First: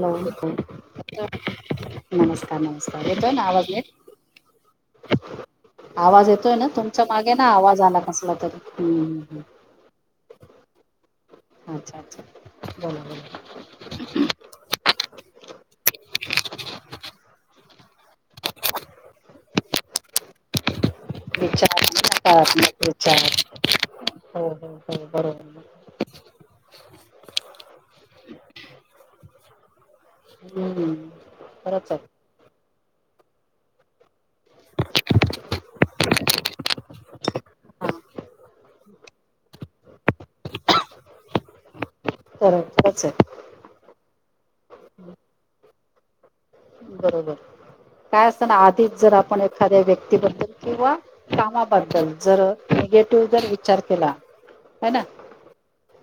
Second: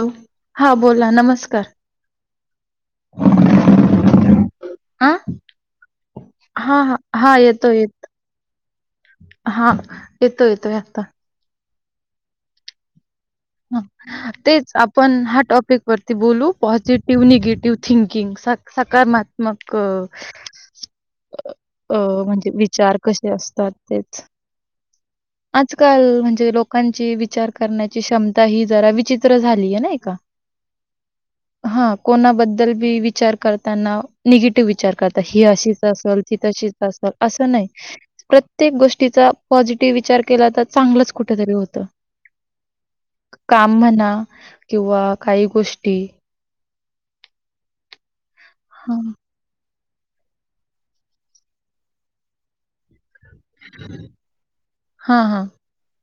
Hello हा बोला नमस्कार नमस्कार नमस्कार येतोय ना आवाज नीट. हा आवाज येतोय ना हा तुमच्या मागे हा ना येतोय आवाज येत आला कसला तरी हम्म. हा येतो येतो आता. अच्छा अच्छा बोला बोला ह तेच पण हा टॉपिकवरती बोलू पॉझिटिव्ह निगेटिव्ह थिंकिंग स सकारात्मक विचार विचार अ, हो म्हणजे विचार हो कसे हो असतात तेच [unintelligible] [inaudible] आजकाल म्हणजे लोकांची विचार करण्याची क्षमता ही जरा विचित्र झालीय ना. हम्म खरंच हा आहे कोणा बद् दल बी विचार करताना निगेटिव्ह विचार करता ही अशी असलं ती तशीच असलं, असं नाही. हा प्रत्येक गोष्टीचा पॉझिटिव्ह विचार केला तर चांगलंच कुठेतरी होतं. खरं, खरचं ये. काम म्हणा किंवा काही गोष्टी बरोबर काय असत ना आधीच हां, जर आपण ए एखाद्या व्यक्तीबद्दल किंवा कामाबद्दल जर अ निगेटिव्ह जर विचार केला, हे ना हां, हां.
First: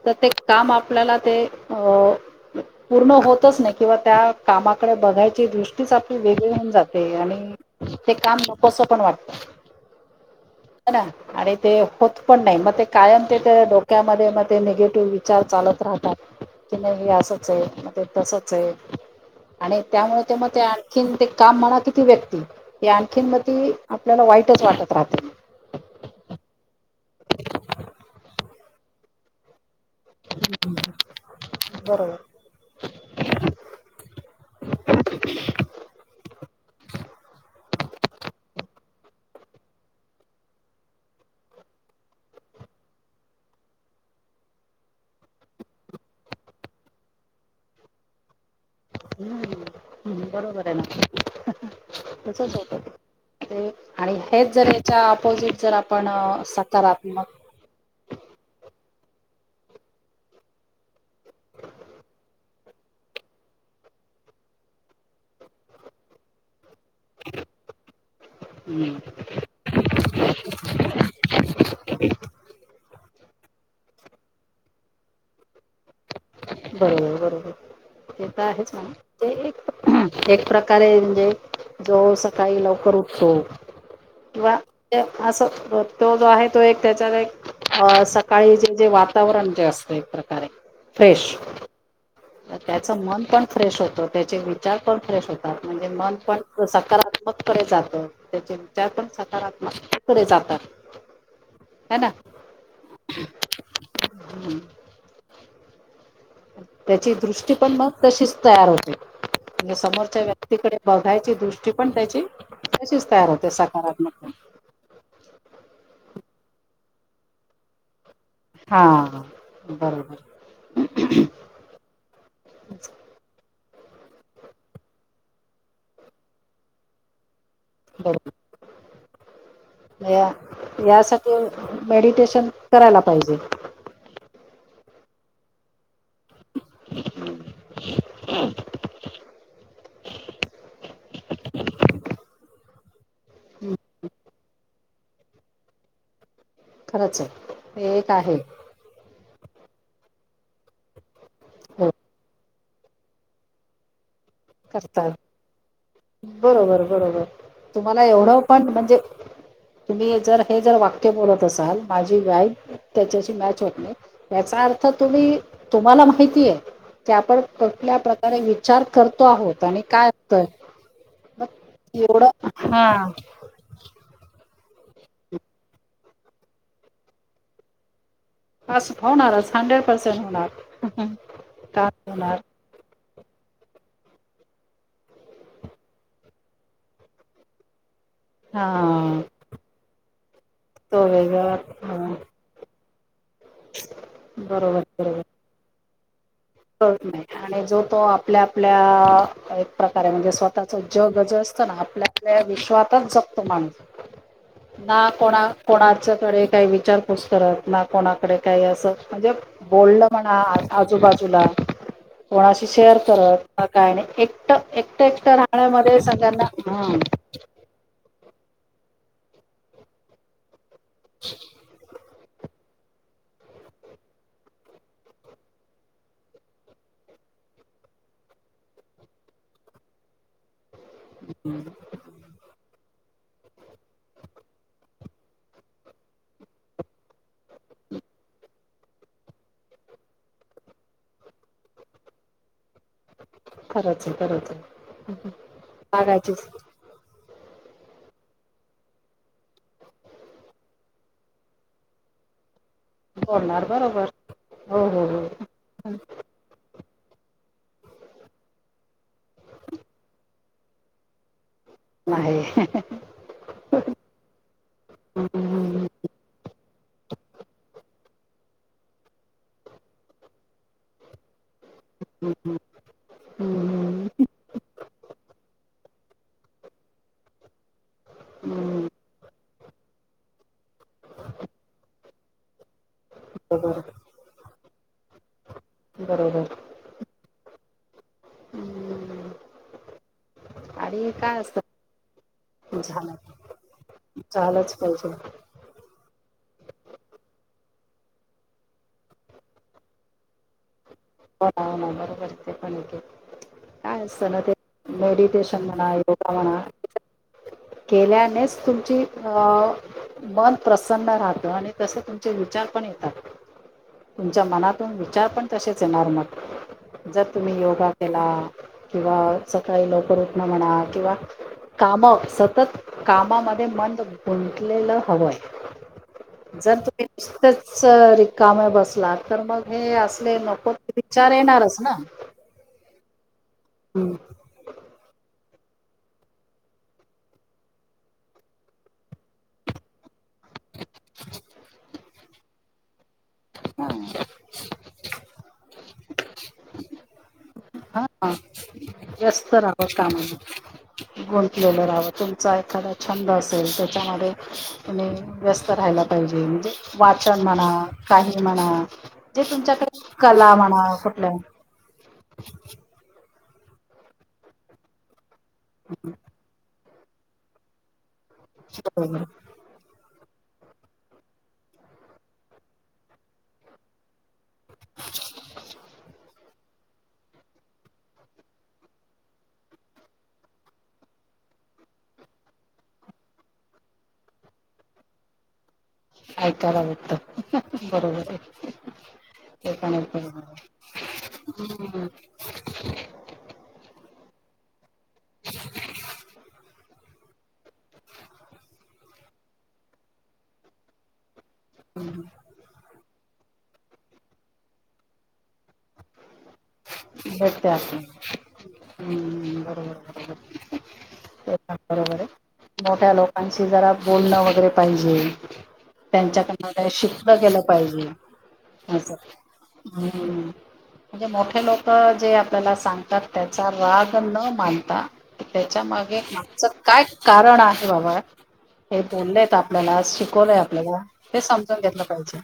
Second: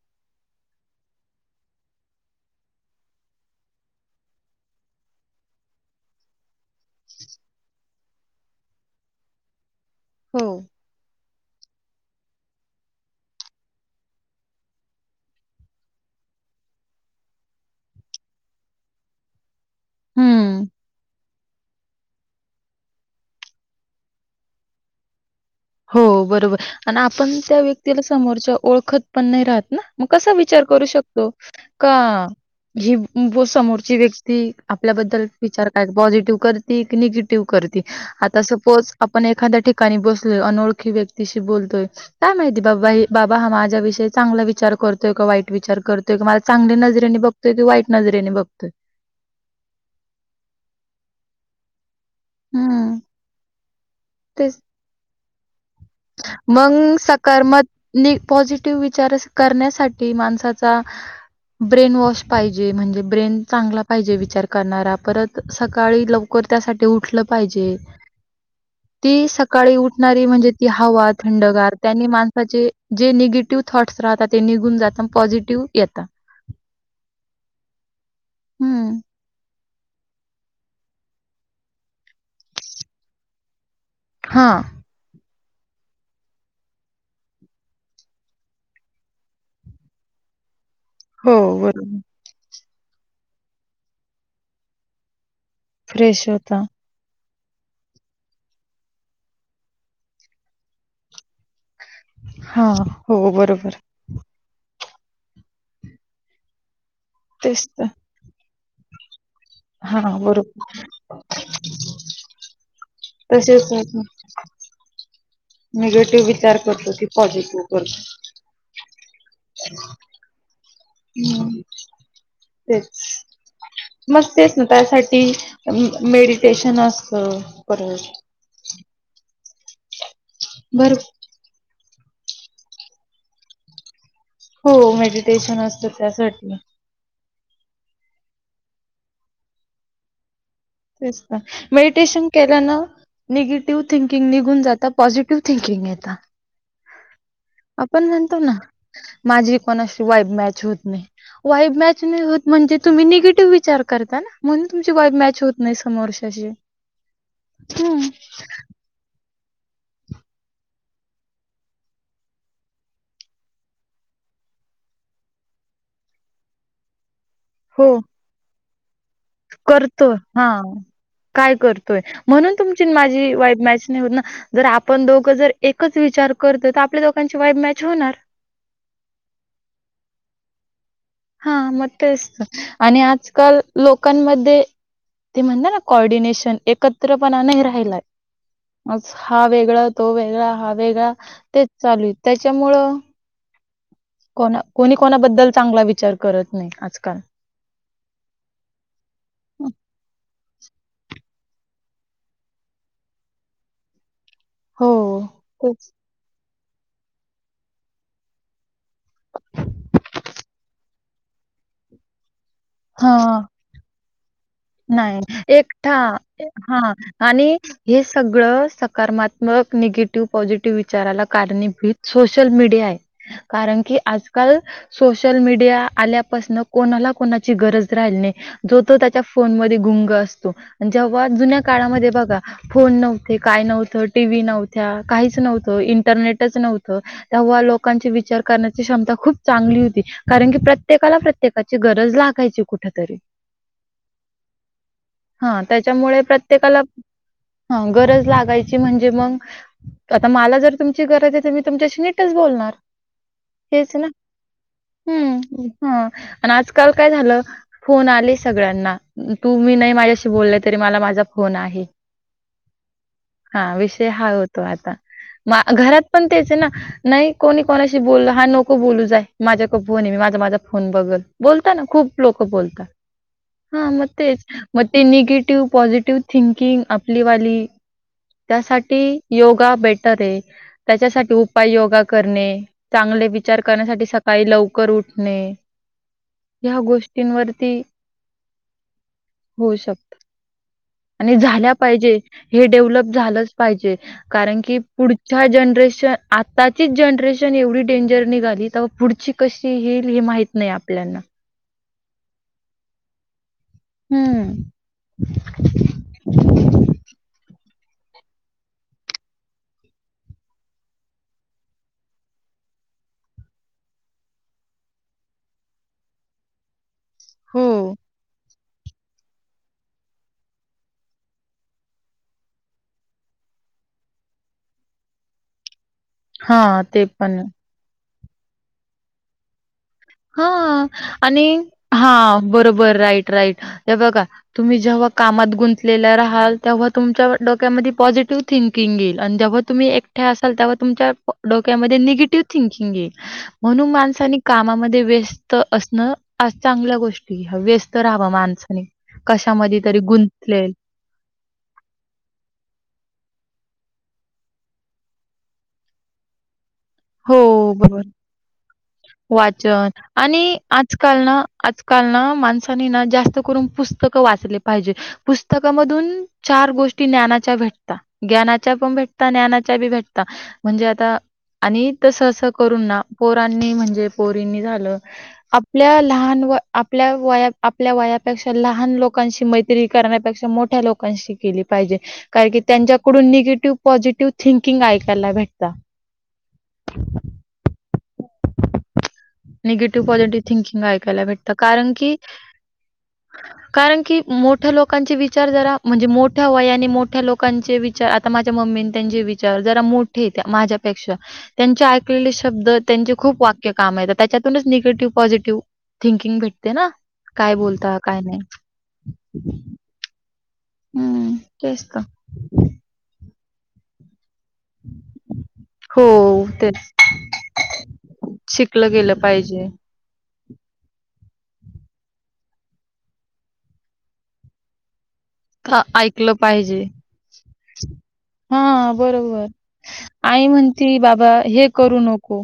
त ते काम आपल्याला ते अ पूर्ण होतचं नाही किंवा त्या कामाकडे बघाय ची दृष्टीच आपली वेगळी होऊन जाते, आणि ते काम नकोसं पण वाटतं. हो, होणा. आणि ते होत पण नाही मग ते कायम ते त्या डोक्यामध्ये मग ते निगेटिव्ह विचार चालत राहतात. की नाही हे असचं ये म ते तसचं ये आणि त्यामुळे ते म ते हं. आणखीन ते काम म्हणा कि ती व्यक्ती ये आणखीन म ती आपल्याला वाईटचं वाटत राहते. हो बरोबर आणि आपण त्या व्यक्तीला समोरच्या ओळखत पण नाही राहत ना. म कसा विचार करू शकतो का? बरोबर ही अं बो समोरची व्यक्ती आपल्याबद्दल विचार काय पॉझिटिव्ह करती की? निगेटिव्ह करती? आता सपोज आपण एखाद्या ठिकाणी बसलोय, अनोळखी व्यक्तीशी बोलतोय. काय माहिती बाबा हे हा बाबा हा माझ्या विषयी चांगला विचार करतोय का वाईट विचार करतोय, का मला चांगली नजरेने बघ तर ते वाईट नजरेने बघतोय. हम्म हं बरोबर आहे ना, तसचं होत हं, ते, ते आणि हेच जर याच्या ऑपोजिट जर आप मंग सकारमत नि पॉझिटिव्ह विचार स करण्यासाठी माणसाचा‌ ब्रेन वॉश पाहिजे म्हणजे ब्रेन चांगला पाहिजे, विचार करणारा परत सकाळी लव लवकर त्यासाठी उठलं पाहिजे, हम्म. ती सकाळी उठणारी म्हणजे की हवा थंडगार त्यानी माणसाचे जे निगेटिव्ह थॉट्स राहतात, ते निघून जातात पॉझिटिव येता. बरोबर, बरोबर ते तर आहेच म्हणा. हं, ते एक, एक प्रकारे म्हणजे जो सकाळी लवकर उठतो, किंवा हां. ते, असं तो जो आहे तो एक त्याच्यात एक हं सकाळी जे, जे वातावरण जे असते प्र हो बरोबर. त त्याच मन पण फ्रेश होतं, त्याचे विचार पण फ्रेश होतात, म्हणजे मन फ्रेश होता. पण सकारात्मक मग कडे जातं त्याचे विचार पण सकारात्मक कडे जातात. हा, हो बरोबर हम्म, त्याची दृष्टी तेच पण तर. मग तशीच तयार होते. म्हणजे हां, समोरच्या बरोबर. व्यक्तीकडे बघायची दृष्टी पण त्याची तशीच तयार होते तसेच सकारात्मक. निगेटिव्ह विचार करतो, की पॉझिटिव्ह करतो. हा, हा मगं हं तेच, मग तेच ना त्यासाठी मेडिटेशन असतं. परत बरोबर या भर यासाठी ते मेडिटेशन करायला पाहिजे. हो मेडिटेशन असतं त्यासाठी हं तेच ना मेडिटेशन केल्यान निगेटिव्ह थिंकिंग निघून जात. पॉझिटिव्ह थिंकिंग येतं. खरचं आहे. हे आपण एक आहे म्हणतो ना माझी कोणाशी वाईब मॅच होत नाही. वाईब हो मॅच नाही होत म्हणजे तुम्ही निगेटिव्ह विचार करता ना म्हणून तुमची करतात वाईब मॅच होत नाही समोरच्याशी बरोबर बरोबर तुम्हाला एवढं पण म्हणजे तुम्ही जर हे जर वाक्य बोलत असाल माझी वाईब त्याच्याशी मॅच होत नाही. याचा अर्थ तुम्ही तुम्हाला माहितीय की आपण कुठल्या प्रकारे विचार कर करतोय. हा मग काय करतोय? एवढं म्हणून हा तुमची माझी वाईब मॅच नाही होत ना जर आपण दोघं जर एकच विचार करतो तर आपल्या दोघांची वाईब मॅच होणार. अस होणारच हंड्रेड पर्सेंट होणार. हा का मग होणार तेच आणि आजकाल लोकांमध्ये ते म्हणत ना कॉर्डिनेशन एकत्र पणा नाही राहिलाय. आज हा वेगळा, तो वेगळा हा तो वेगळा तेच हा, चालू आहे. त्याच्यामुळं कोणा बरोबर कोणी बरोबर कोणाबद्दल चांगला विचार करत नाही कळत आजकाल नाही आणि जो तो आपल्या आपल्या एक प्रकारे म्हणजे स्वतःच जग जे असतं ना आपल्या आपल्या विश्वातच जगतो माणूस हो, ना कोणा तेच. कोणा च्याकडे काही विचारपूस करत ना कोणाकडे काही असं म्हणजे बोललं म्हणा आजूबाजूला कोणाशी शेअर हां. करत काय नाही एक एक एकट नाही, एकट एकटा राहण्यामध्ये सगळ्यांना हां आणि हे सगळं सकारमात्मक निगेटिव्ह पॉझिटिव्ह विचाराला कारणीभूत सोशल मीडिया आहे कारण की आजकाल सोशल मीडिया आल्यापासन कोणाला कोणाची गरज राहिली नाही जो तो त्या फोन मध्ये गुंग असतो जेव्हा जुन्या काळामध्ये बघा फोन नव्हते काय नव्ह टीव्ही नव्हत्या काहीच नव्हत इंटरनेटच नव्हत तेव्हा लोकांचे विचार कर क्षमता खूप चांगली होती कारण की प्रत्येकाला प्रत्येकाची गरज लागायची कुठतरी खरच खरच हा त्याच्यामुळे प्रत्येकाला ह गरज लागायची म्हणजे मग आता मला जर तुमची गरज आहे तर मी तुमच्याशी नीटच बोलणार बोलणार हेच बरोबर ना हो हो हो हम्म हा आणि आजकाल काय झालं फोन आले सगळ्यांना तू मी नाही माझ्याशी बोलले तरी मला माझा फोन आहे नाही हा विषय हा होतो आता मा हम्म, घरात पण तेच आहे ना नाही कोणी कोणाशी बोललं हा नको बोलू जा माझ्याकड फोन आहे मी माझा माझा फोन बगल बोलता ना खूप लोक हम्म, बोलतात हा म हम्म, तेच मग ते निगेटिव्ह पॉझिटिव्ह थिंकिंग आपली वाली हम्म, त्यासाठी योगा बेटर आहे त्याच्यासाठी उपाय योगा करणे चांगले विचार बरोबर करण्यासाठी सकाळी लवकर उठणे बरोबर ह गोष्टींवरती हम्म. होऊ शकत आणि काय झाल्या असतं पाहिजे हे डेव्हलप झालं झालंच पाहिजे कारण झालंच की पाहिजे पुढ या जनरेशन आताचीच जनरेशन एवढी डेंजर निघाली तवा पुढची कशी हिल ही माहित नई आपल्याना नगर वर्च पण [unintelligible] काय असत ना हं, ते मेडिटेशन म्हणा योगा म्हणा केल्यानेच तुमची अ मन प्रसन्न राहतं आणि तसे तुमचे विचार पण येतात तुमच्या मनातून विचार पण तसेच येणार मग जर तुम्ही हो. योगा केला. किंवा सकाळी लवकर उठन म्हणा किंवा काम सतत कामामध्ये मन गुंतलेलं हवंय जर हां, तुम्ही ते पण आहे. नुसतेच रिकामे बसला तर मग हे असले नक हा आणि हा बर बर राईट राईट हे बघा तुम्ही जेव्हा कामात गुंत गुंतलेल्या राहाल तेव्हा तुमच्या डोक्यामध्ये पॉझिटिव्ह थिंकिंग येईल आणि जेव्हा तुम्ही एकट्या असाल तेव्हा तुमच्या डोक्यामध्ये निगेटिव्ह थिंकिंग ये म्हणून माणसानी कामामध्ये व्यस्त असणं हा चांगल्या गोष्ट ह व्यस्त राहाव हा माणसाने व्यस्त कशामध्ये राहावं तरी कामामध्ये गुंतलेल गुंतलेलं राहावं तुमचा एखादा छंद असेल त्याच्यामध्ये तुम्ही व्यस्त राहायला पाहिजे म्हजे हो, वाचन म्हणा बरोबर. काही म्हणा जे वाचन तुमच्याकडे कला आणि म्हणा आजकाल कुठलं ना, आजकाल ना माणसांनी ना जास्त करून पुस्तक वाचले पाहिजे पुस्तकामधून चार गोष्टी ज्ञानाच्या भेटता ग्यानाच्या पण बरोबर भेटता ज्ञानाच्या बी भेटता म्हणजे आता आणि तसं असं करून ना पोरांनी म्हणजे पोरींनी झालं आपल्या लहान व आपल्या वया आपल्या वयापेक्षा लहान लोकांशी मैत्री मैत्री करण्यापेक्षा मोठ्या लोकांशी केली पाहिजे. काय की त्यांच्याकडून निगेटिव्ह पॉझिटिव्ह थिंकिंग ऐकायला भेटत. ऐकायला भेटत बरोबर [inaudible] ते पण निगेटिव्ह एक पॉझिटिव्ह बरोबर थिंकिंग ऐकायला भेटतं कारण की, कारण की मोठ्या लोकांचे विचार जरा म्हणजे मोठ्या वयाने मोठ्या लोक- लोकांचे विचार आता माझ्या मम्मी त्यांचे विचार जरा मोठे माझ्यापेक्षा, त्यांचे ऐकलेले शब्द. त्यांचे खूप वाक्य कामयेत त्याच्यातूनच निगेटिव्ह पॉझिटव्ह थिंकिंग भेटत ते ना आहे काय भेटते बोलता काय आपल्याला नाय हम्म बरोबर तर. मोठ्या लोकांशी जरा बोलणं वगैरे पाहिजे. हो, त्यांच्याकडन तेच. काय शिकल गेल पाहिजे शिकलं अस [inaudible] गेलं पाहिजे. हम्म म्हणजे मोठ. मोठे लोक जे आपल्याला सांगतात त्याचा राग न मानता, हां, त्याच्या मागे ऐकलं मागचं पाहिजे. काय कारण आहे बाबा, हां, हे बरोबर. बोलेत आपल्याला आई शिकवलंय म्हणती, आपल्याला "बाबा हे समजून घेतलं पाहिजे.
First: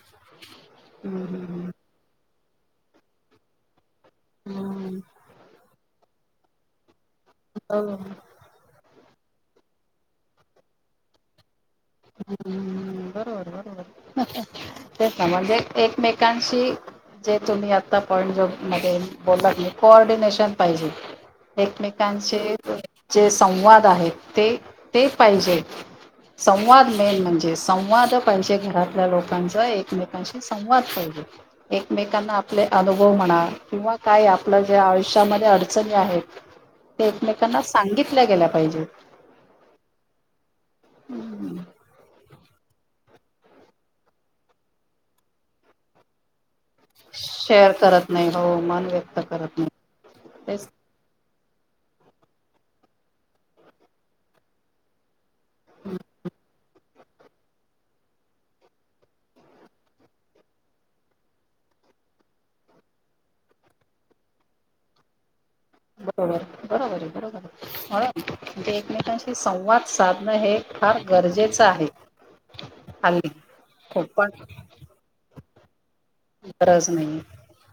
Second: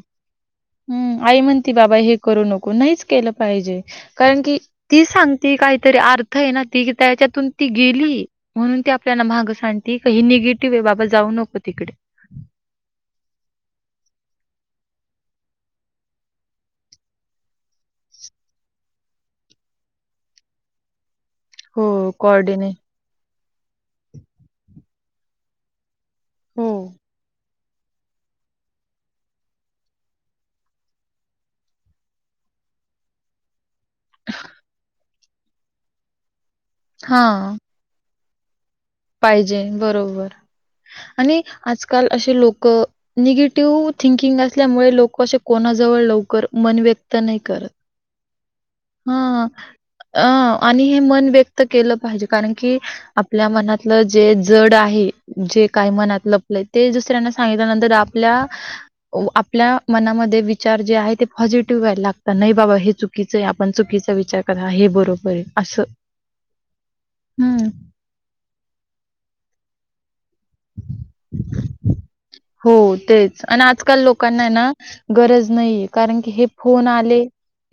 हम्म आई म्हणती बाबा हे करू नको नाहीच केलं पाहिजे. कारण की हम्म हम्म. ती सांगती काहीतरी अर्थ हाय ना ती की त्याच्यातून ती हम्म गेली, म्हणून ती आपल्याला माहागं सांगती की ही निगेटिव्ह हाय बाबा जाऊ नको तिकडे. ह् बरोबर बरोबर तेच ना म्हणजे एकमेकांशी [inaudible] जे तुम्ही आता [inaudible] पण जो [inaudible] बोललात नाही कोऑर्डिनेशन पाहिजे. हो एकमेकांचे कोऑर्डिने जे संवाद आहेत ते, ते पाहिजे. हो. संवाद मेन म्हणजे संवाद पाहिजे. घरातल्या लोकांचा एकमेकांशी संवाद पाहिजे. एकमेकांना आपले अनुभव म्हणा किंवा काय आपलं ज्या आयुष्यामध्ये अडचणी आहेत. ते हां, एकमेकांना, सांगितल्या गेल्या पाहिजे. पाहिजे बरोबर आणि आजकाल असे लोक निगेटिव्ह थिंकिंग असल्यामुळे लोक असे कोणाजवळ लवकर, मन शेअर करत नाही हो मन- [inaudible] व्यक्त हा [inaudible] करत नाही अ तेच आणि हे मन व्यक्त केलं पाहिजे कारण की आपल्या मनातलं जे जड आहे. जे काय मनात लपलेय ते दुसऱ्यांना सांगितल्यानंतर आपल्या, आपल्या मनामध्ये विचार जे आहे. ते पॉझिटिव्ह व्हायला लागतात नाही बाबा हे चुकीच- पण चुकीचा विचार करा हे बरोबर आहे. असं. बरोबर बरोबर आहे. बरोबर हं. आहे. म्हणजे एकमेकांशी संवाद साधणं हे फार गरजेचं आहे. हो हल्ली. तेच आणि आजकाल खूप पण लोकांना ना, गरज नाही कारण [inaudible] क हे फोन गरज नाही आले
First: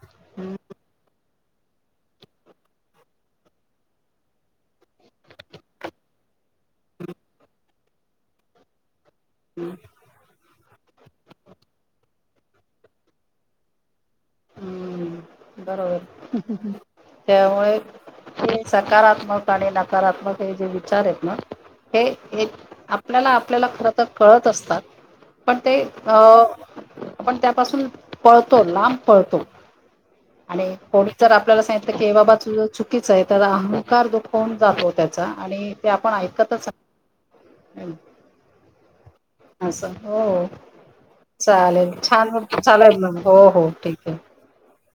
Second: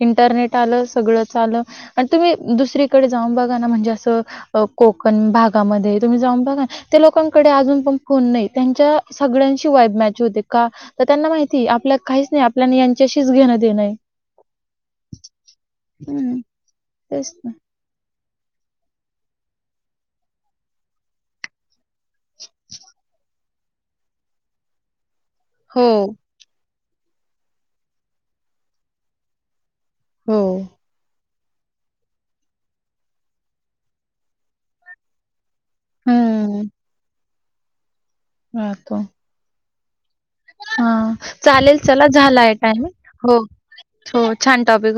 इंटरनेट- [inaudible] लं सगळं आलं आणि तुम्ही दुसरीकडे जाऊन बघा ना म्हणजे असं, कोकण भागामध्ये तुम्ही जाऊन बघा ते लोकांकडे अजून पण फोन नाही त्यांच्या- सगळ्यांशी वाईब मॅच होते का? तर त्यांना माहिती आपल्या काहीच नाही. आपल्या यांच्याशीच घेणं देणं आहे. हम्म... हं, बरोबर तेच ना. त्यामुळे ते सकारात्मक आणि नकारात्मक हे जे विचार आहेत ना, हे आपल्याला, आपल्याला खर तर कळत असतात. पण ते हो, अ [inaudible] आपण त्यापासून पळतो लांब पळतो. हो. आणि ोड [inaudible] जर आपल्याला सांगितलं की हे बाबा [inaudible] च चुकीच आहे त्या अहंकार दुखवून जातो त्याचा आणि- ते आपण हं, ऐकतच. हा का. अस हो. हा चालेल चला छान झालाय टायम चालेल मग हो ठीक आहे हो छान टॉपिक हो